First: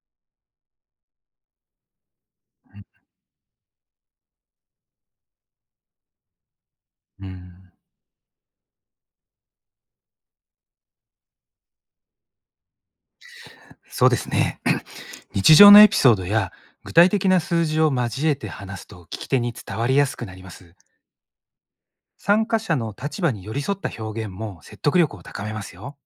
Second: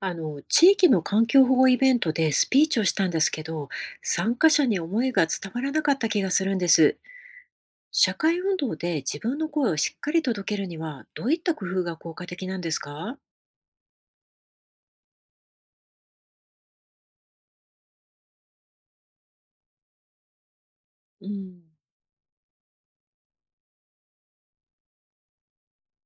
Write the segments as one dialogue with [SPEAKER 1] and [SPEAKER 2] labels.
[SPEAKER 1] 地域の環境保護イベントでスピーチをしたんですけど、参加者に思いが伝わらなかった気がするんです。
[SPEAKER 2] うん、
[SPEAKER 1] 社会運動で自分の声をしっかり届けるには、どういった工夫が効果的なんですか？
[SPEAKER 2] そうですね。日常のエピソードや具体的な数字を交えて話すと聞き手に伝わりやすくなります。
[SPEAKER 1] うん。
[SPEAKER 2] 参加者の立場に寄り添った表現も説得力を高めますよ。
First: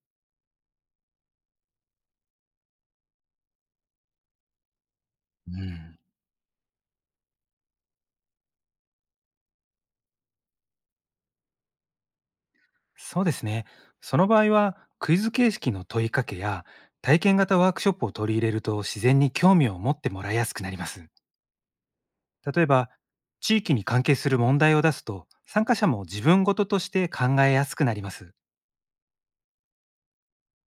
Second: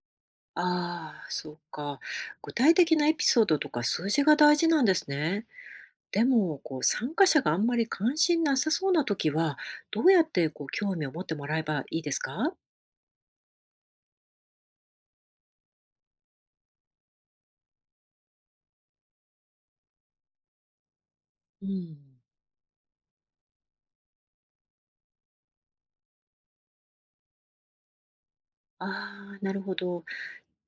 [SPEAKER 1] ああ、そうか。具体的なエピソードとか数字が大事なんですね。
[SPEAKER 2] うん、
[SPEAKER 1] でも、こう、参加者があんまり関心なさそうな時は、どうやってこう興味を持ってもらえばいいですか？
[SPEAKER 2] そうですね。その場合はクイズ形式の問いかけや体験型ワークショップを取り入れると自然に興味を持ってもらいやすくなります。
[SPEAKER 1] うん。
[SPEAKER 2] 例えば地域に関係する問題を出すと参加者も自分ごととして考えやすくなります。
[SPEAKER 1] ああ、なるほど。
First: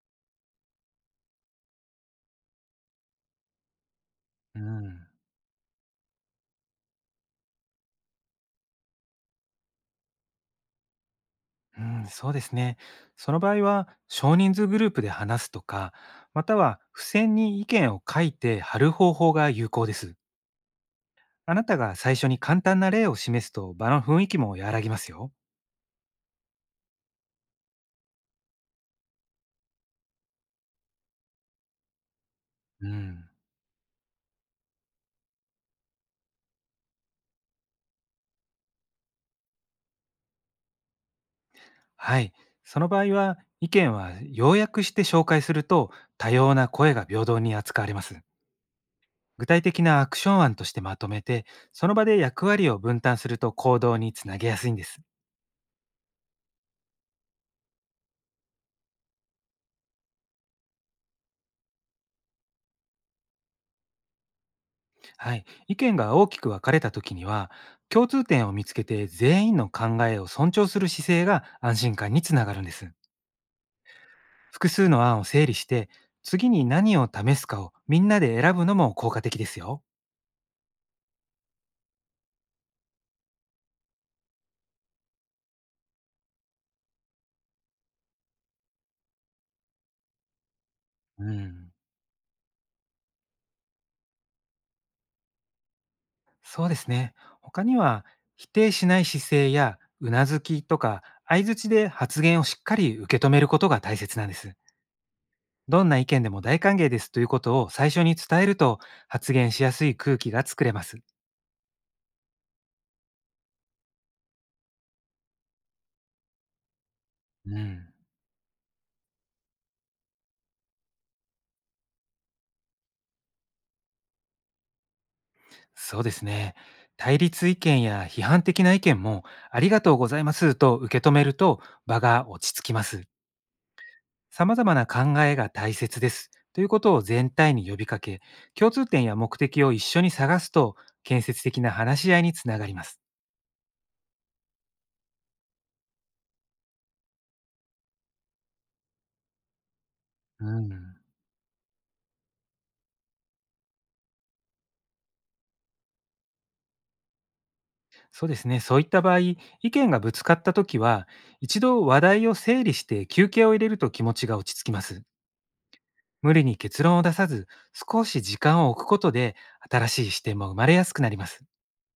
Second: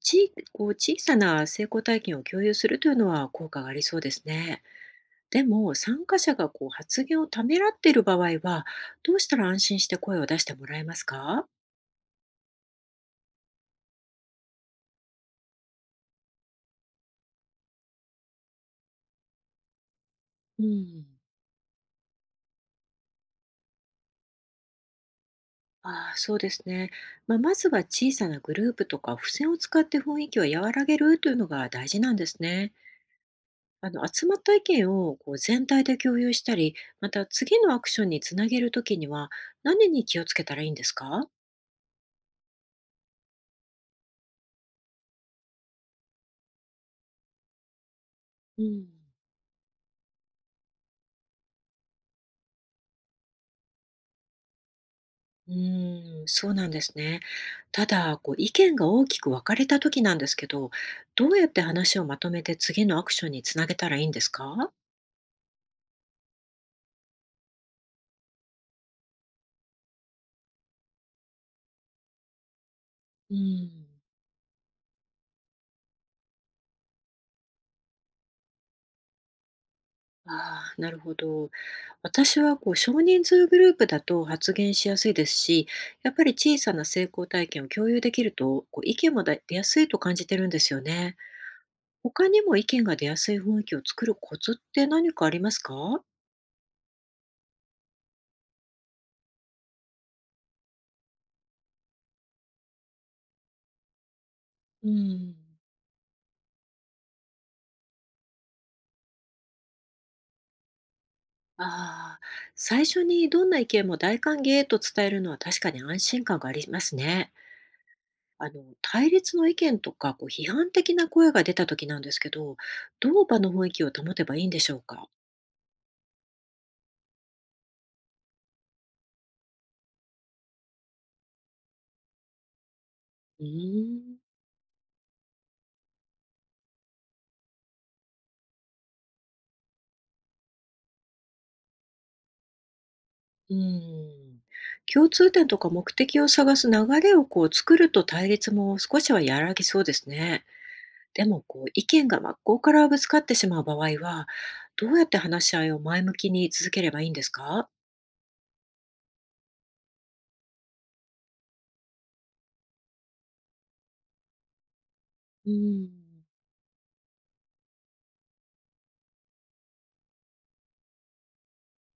[SPEAKER 1] こう小さな成功体験を共有するというのは効果がありそうです
[SPEAKER 2] う
[SPEAKER 1] ね。
[SPEAKER 2] ん
[SPEAKER 1] でも参加者がこう発言をためらっている場合はどうしたら安心して声を出してもらえますか？
[SPEAKER 2] うん、そうですね。その場合は、少人数グループで話すとか、または付箋に意見を書いて貼る方法が有効です。
[SPEAKER 1] うん。
[SPEAKER 2] あなたが最初に簡単な例を示すと場の雰囲気も和らぎますよ。
[SPEAKER 1] ああ、そうですね。まあ、まずは小さなグループとか付箋を使って雰囲気を和らげるというのが大事なんですね。
[SPEAKER 2] うん。
[SPEAKER 1] 集まった意見をこう全体で共有したり、また次のアクションにつなげるときには何に気をつけたらいいんですか？
[SPEAKER 2] はい。その場合は、意見は要約して紹介すると、多様な声が平等に扱われます。
[SPEAKER 1] うん。
[SPEAKER 2] 具体的なアクション案としてまとめて、その場で役割を分担すると行動につなげやすいんです。
[SPEAKER 1] うーん、そうなんですね。ただ、こう、意見が大きく分かれた時なんですけど、どうやって話をまとめて次のアクションにつなげたらいいんですか？
[SPEAKER 2] はい、意見が大きく分かれた時には、共通点を見つけて全員の考えを尊重する姿勢が安心感につながるんです。
[SPEAKER 1] うん。
[SPEAKER 2] 複数の案を整理して次に何を試すかをみんなで選ぶのも効果的ですよ。
[SPEAKER 1] ああ、なるほど。私はこう少人数グループだと発言しやすいですし、やっぱり小さな成功体験を共有できると、こう意見も出やすいと感じてるんですよね。
[SPEAKER 2] うん、
[SPEAKER 1] 他にも意見が出やすい雰囲気を作るコツって何かありますか？
[SPEAKER 2] そうですね。他には、否定しない姿勢やうなずきとか相づちで発言をしっかり受け止めることが大切なんです。
[SPEAKER 1] うん。
[SPEAKER 2] どんな意見でも大歓迎ですということを最初に伝えると、発言しやすい空気が作れます。
[SPEAKER 1] ああ、最初にどんな意見も大歓迎と伝えるのは確かに安心感がありますね。
[SPEAKER 2] うん、
[SPEAKER 1] 対立の意見とか、こう批判的な声が出た時なんですけど、どう場の雰囲気を保てばいいんでしょうか。
[SPEAKER 2] そうですね。対立意見や批判的な意見も、ありがとうございますと受け止めると場が落ち着きます。
[SPEAKER 1] うーん。
[SPEAKER 2] 様々な考えが大切です、ということを全体に呼びかけ、共通点や目的を一緒に探すと、建設的な話し合いにつながります。
[SPEAKER 1] うん。共通点とか目的を探す流れをこう作ると対立も少しは和らぎそうですね。
[SPEAKER 2] うん。
[SPEAKER 1] でもこう意見が真っ向からぶつかってしまう場合は、どうやって話し合いを前向きに続ければいいんですか。
[SPEAKER 2] そうですね。そういった場合、意見がぶつかったときは、一度話題を整理して休憩を入れると気持ちが落ち着きます。
[SPEAKER 1] うん。
[SPEAKER 2] 無理に結論を出さず、少し時間を置くことで、新しい視点も生まれやすくなります。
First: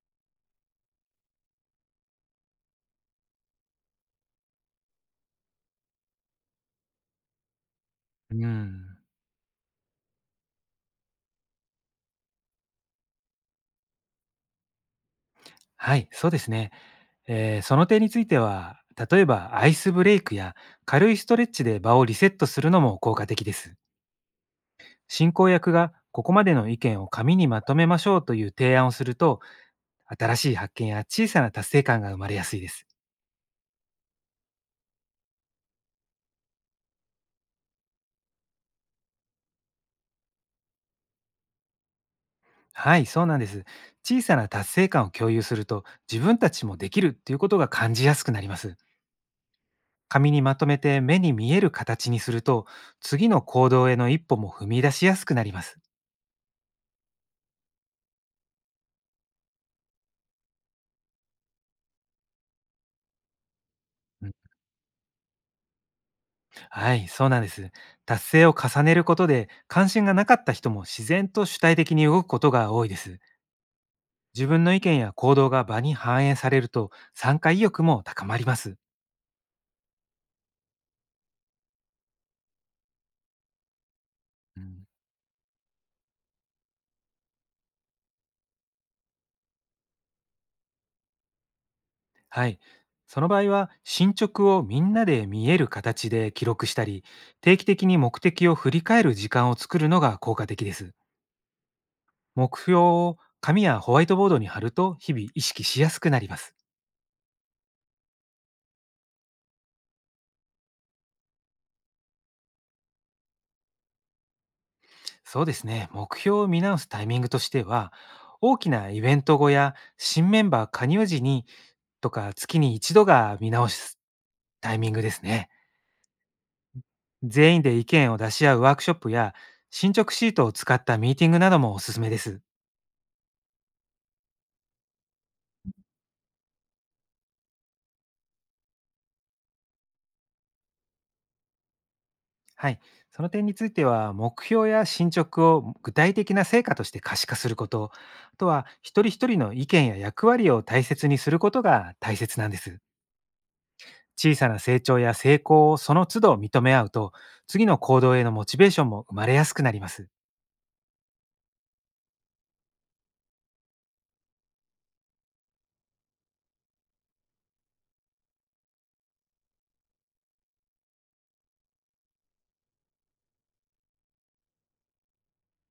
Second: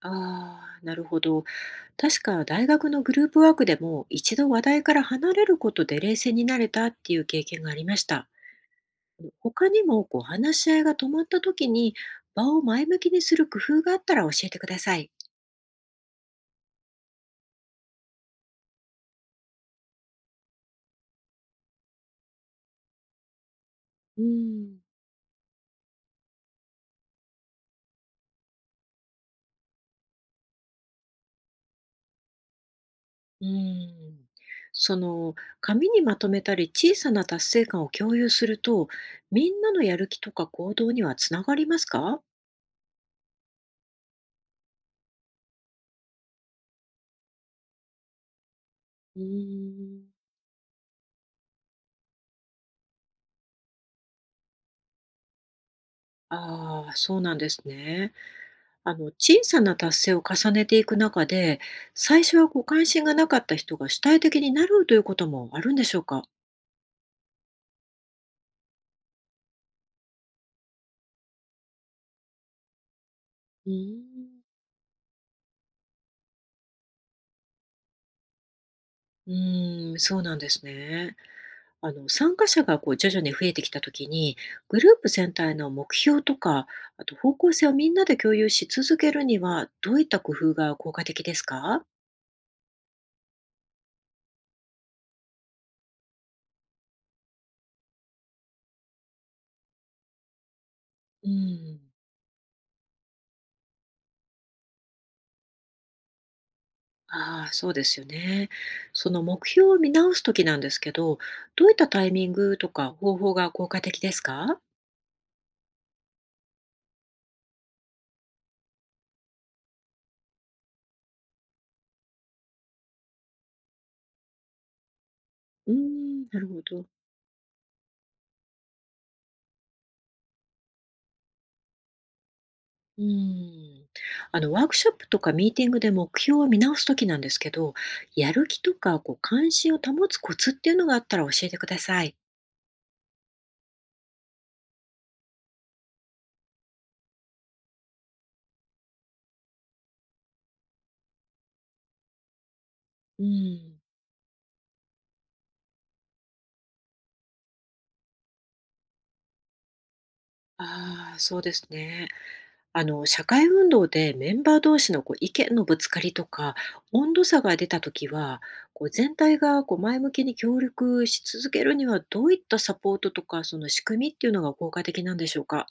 [SPEAKER 1] ああ、なるほど。確か大学のグループワークでも一度話題から離れることで冷静になれたっていう経験がありました。
[SPEAKER 2] うん、
[SPEAKER 1] 他にもこう話し合いが止まった時に場を前向きにする工夫があったら教えてください。
[SPEAKER 2] はい、そうですね。その点については、例えばアイスブレイクや軽いストレッチで場をリセットするのも効果的です。
[SPEAKER 1] うん、
[SPEAKER 2] 進行役がここまでの意見を紙にまとめましょう、という提案をすると、新しい発見や小さな達成感が生まれやすいです。
[SPEAKER 1] うーん。その紙にまとめたり小さな達成感を共有するとみんなのやる気とか行動にはつながりますか？
[SPEAKER 2] はい、そうなんです。小さな達成感を共有すると、自分たちもできるっていうことが感じやすくなります。
[SPEAKER 1] うーん。
[SPEAKER 2] 紙にまとめて目に見える形にすると、次の行動への一歩も踏み出しやすくなります。
[SPEAKER 1] ああー、そうなんですね。小さな達成を重ねていく中で、最初はご関心がなかった人が主体的になるということもあるんでしょうか？
[SPEAKER 2] はい、そうなんです。達成を重ねることで、関心がなかった人も自然と主体的に動くことが多いです。
[SPEAKER 1] うーん。
[SPEAKER 2] 自分の意見や行動が場に反映されると、参加意欲も高まります。
[SPEAKER 1] うーん、そうなんですね。参加者がこう徐々に増えてきた時に、
[SPEAKER 2] う
[SPEAKER 1] グ
[SPEAKER 2] ん、
[SPEAKER 1] ループ全体の目標とか、あと方向性をみんなで共有し続けるには、どういった工夫が効果的ですか？
[SPEAKER 2] はい。その場合は、進捗をみんなで見える形で記録したり、定期的に目的を振り返る時間を作るのが効果的です。
[SPEAKER 1] うーん。
[SPEAKER 2] 目標を紙やホワイトボードに貼ると、日々意識しやすくなります。
[SPEAKER 1] ああ、そうですよね。その目標を見直す時なんですけど、どういったタイミングとか方法が効果的ですか？
[SPEAKER 2] そうですね。目標を見直すタイミングとしては、大きなイベント後や新メンバー加入時に、とか月に一度が見直すタイミングですね。
[SPEAKER 1] うーん、なるほど。
[SPEAKER 2] 全員で意見を出し合うワークショップや進捗シートを使ったミーティングなどもおすすめです。
[SPEAKER 1] うーん。ワークショップとかミーティングで目標を見直すときなんですけど、やる気とか、こう、関心を保つコツっていうのがあったら教えてください。
[SPEAKER 2] はい。その点については、目標や進捗を具体的な成果として可視化すること、あとは一人一人の意見や役割を大切にすることが大切なんです。
[SPEAKER 1] うん。
[SPEAKER 2] 小さな成長や成功をその都度認め合うと、次の行動へのモチベーションも生まれやすくなります。
[SPEAKER 1] ああ、そうですね。社会運動でメンバー同士のこう意見のぶつかりとか、温度差が出たときは、こう全体がこう前向きに協力し続けるには、どういったサポートとか、その仕組みっていうのが効果的なんでしょうか。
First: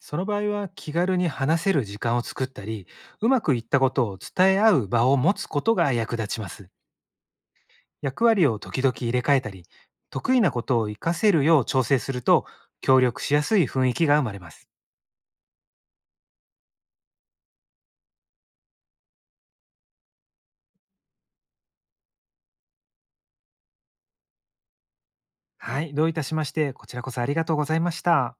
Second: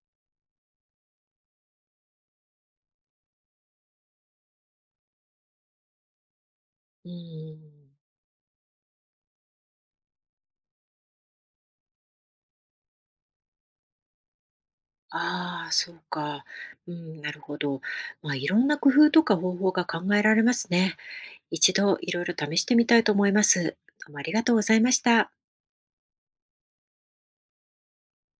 [SPEAKER 2] その場合は気軽に話せる時間を作ったり、うまくいったことを伝え合う場を持つことが役立ちます。
[SPEAKER 1] うん。
[SPEAKER 2] 役割を時々入れ替えたり、得意なことを活かせるよう調整すると、協力しやすい雰囲気が生まれます。
[SPEAKER 1] ああ、そうか。うん、なるほど。まあ、いろんな工夫とか方法が考えられますね。一度いろいろ試してみたいと思います。どうもありがとうございました。
[SPEAKER 2] はい、どういたしまして、こちらこそありがとうございました。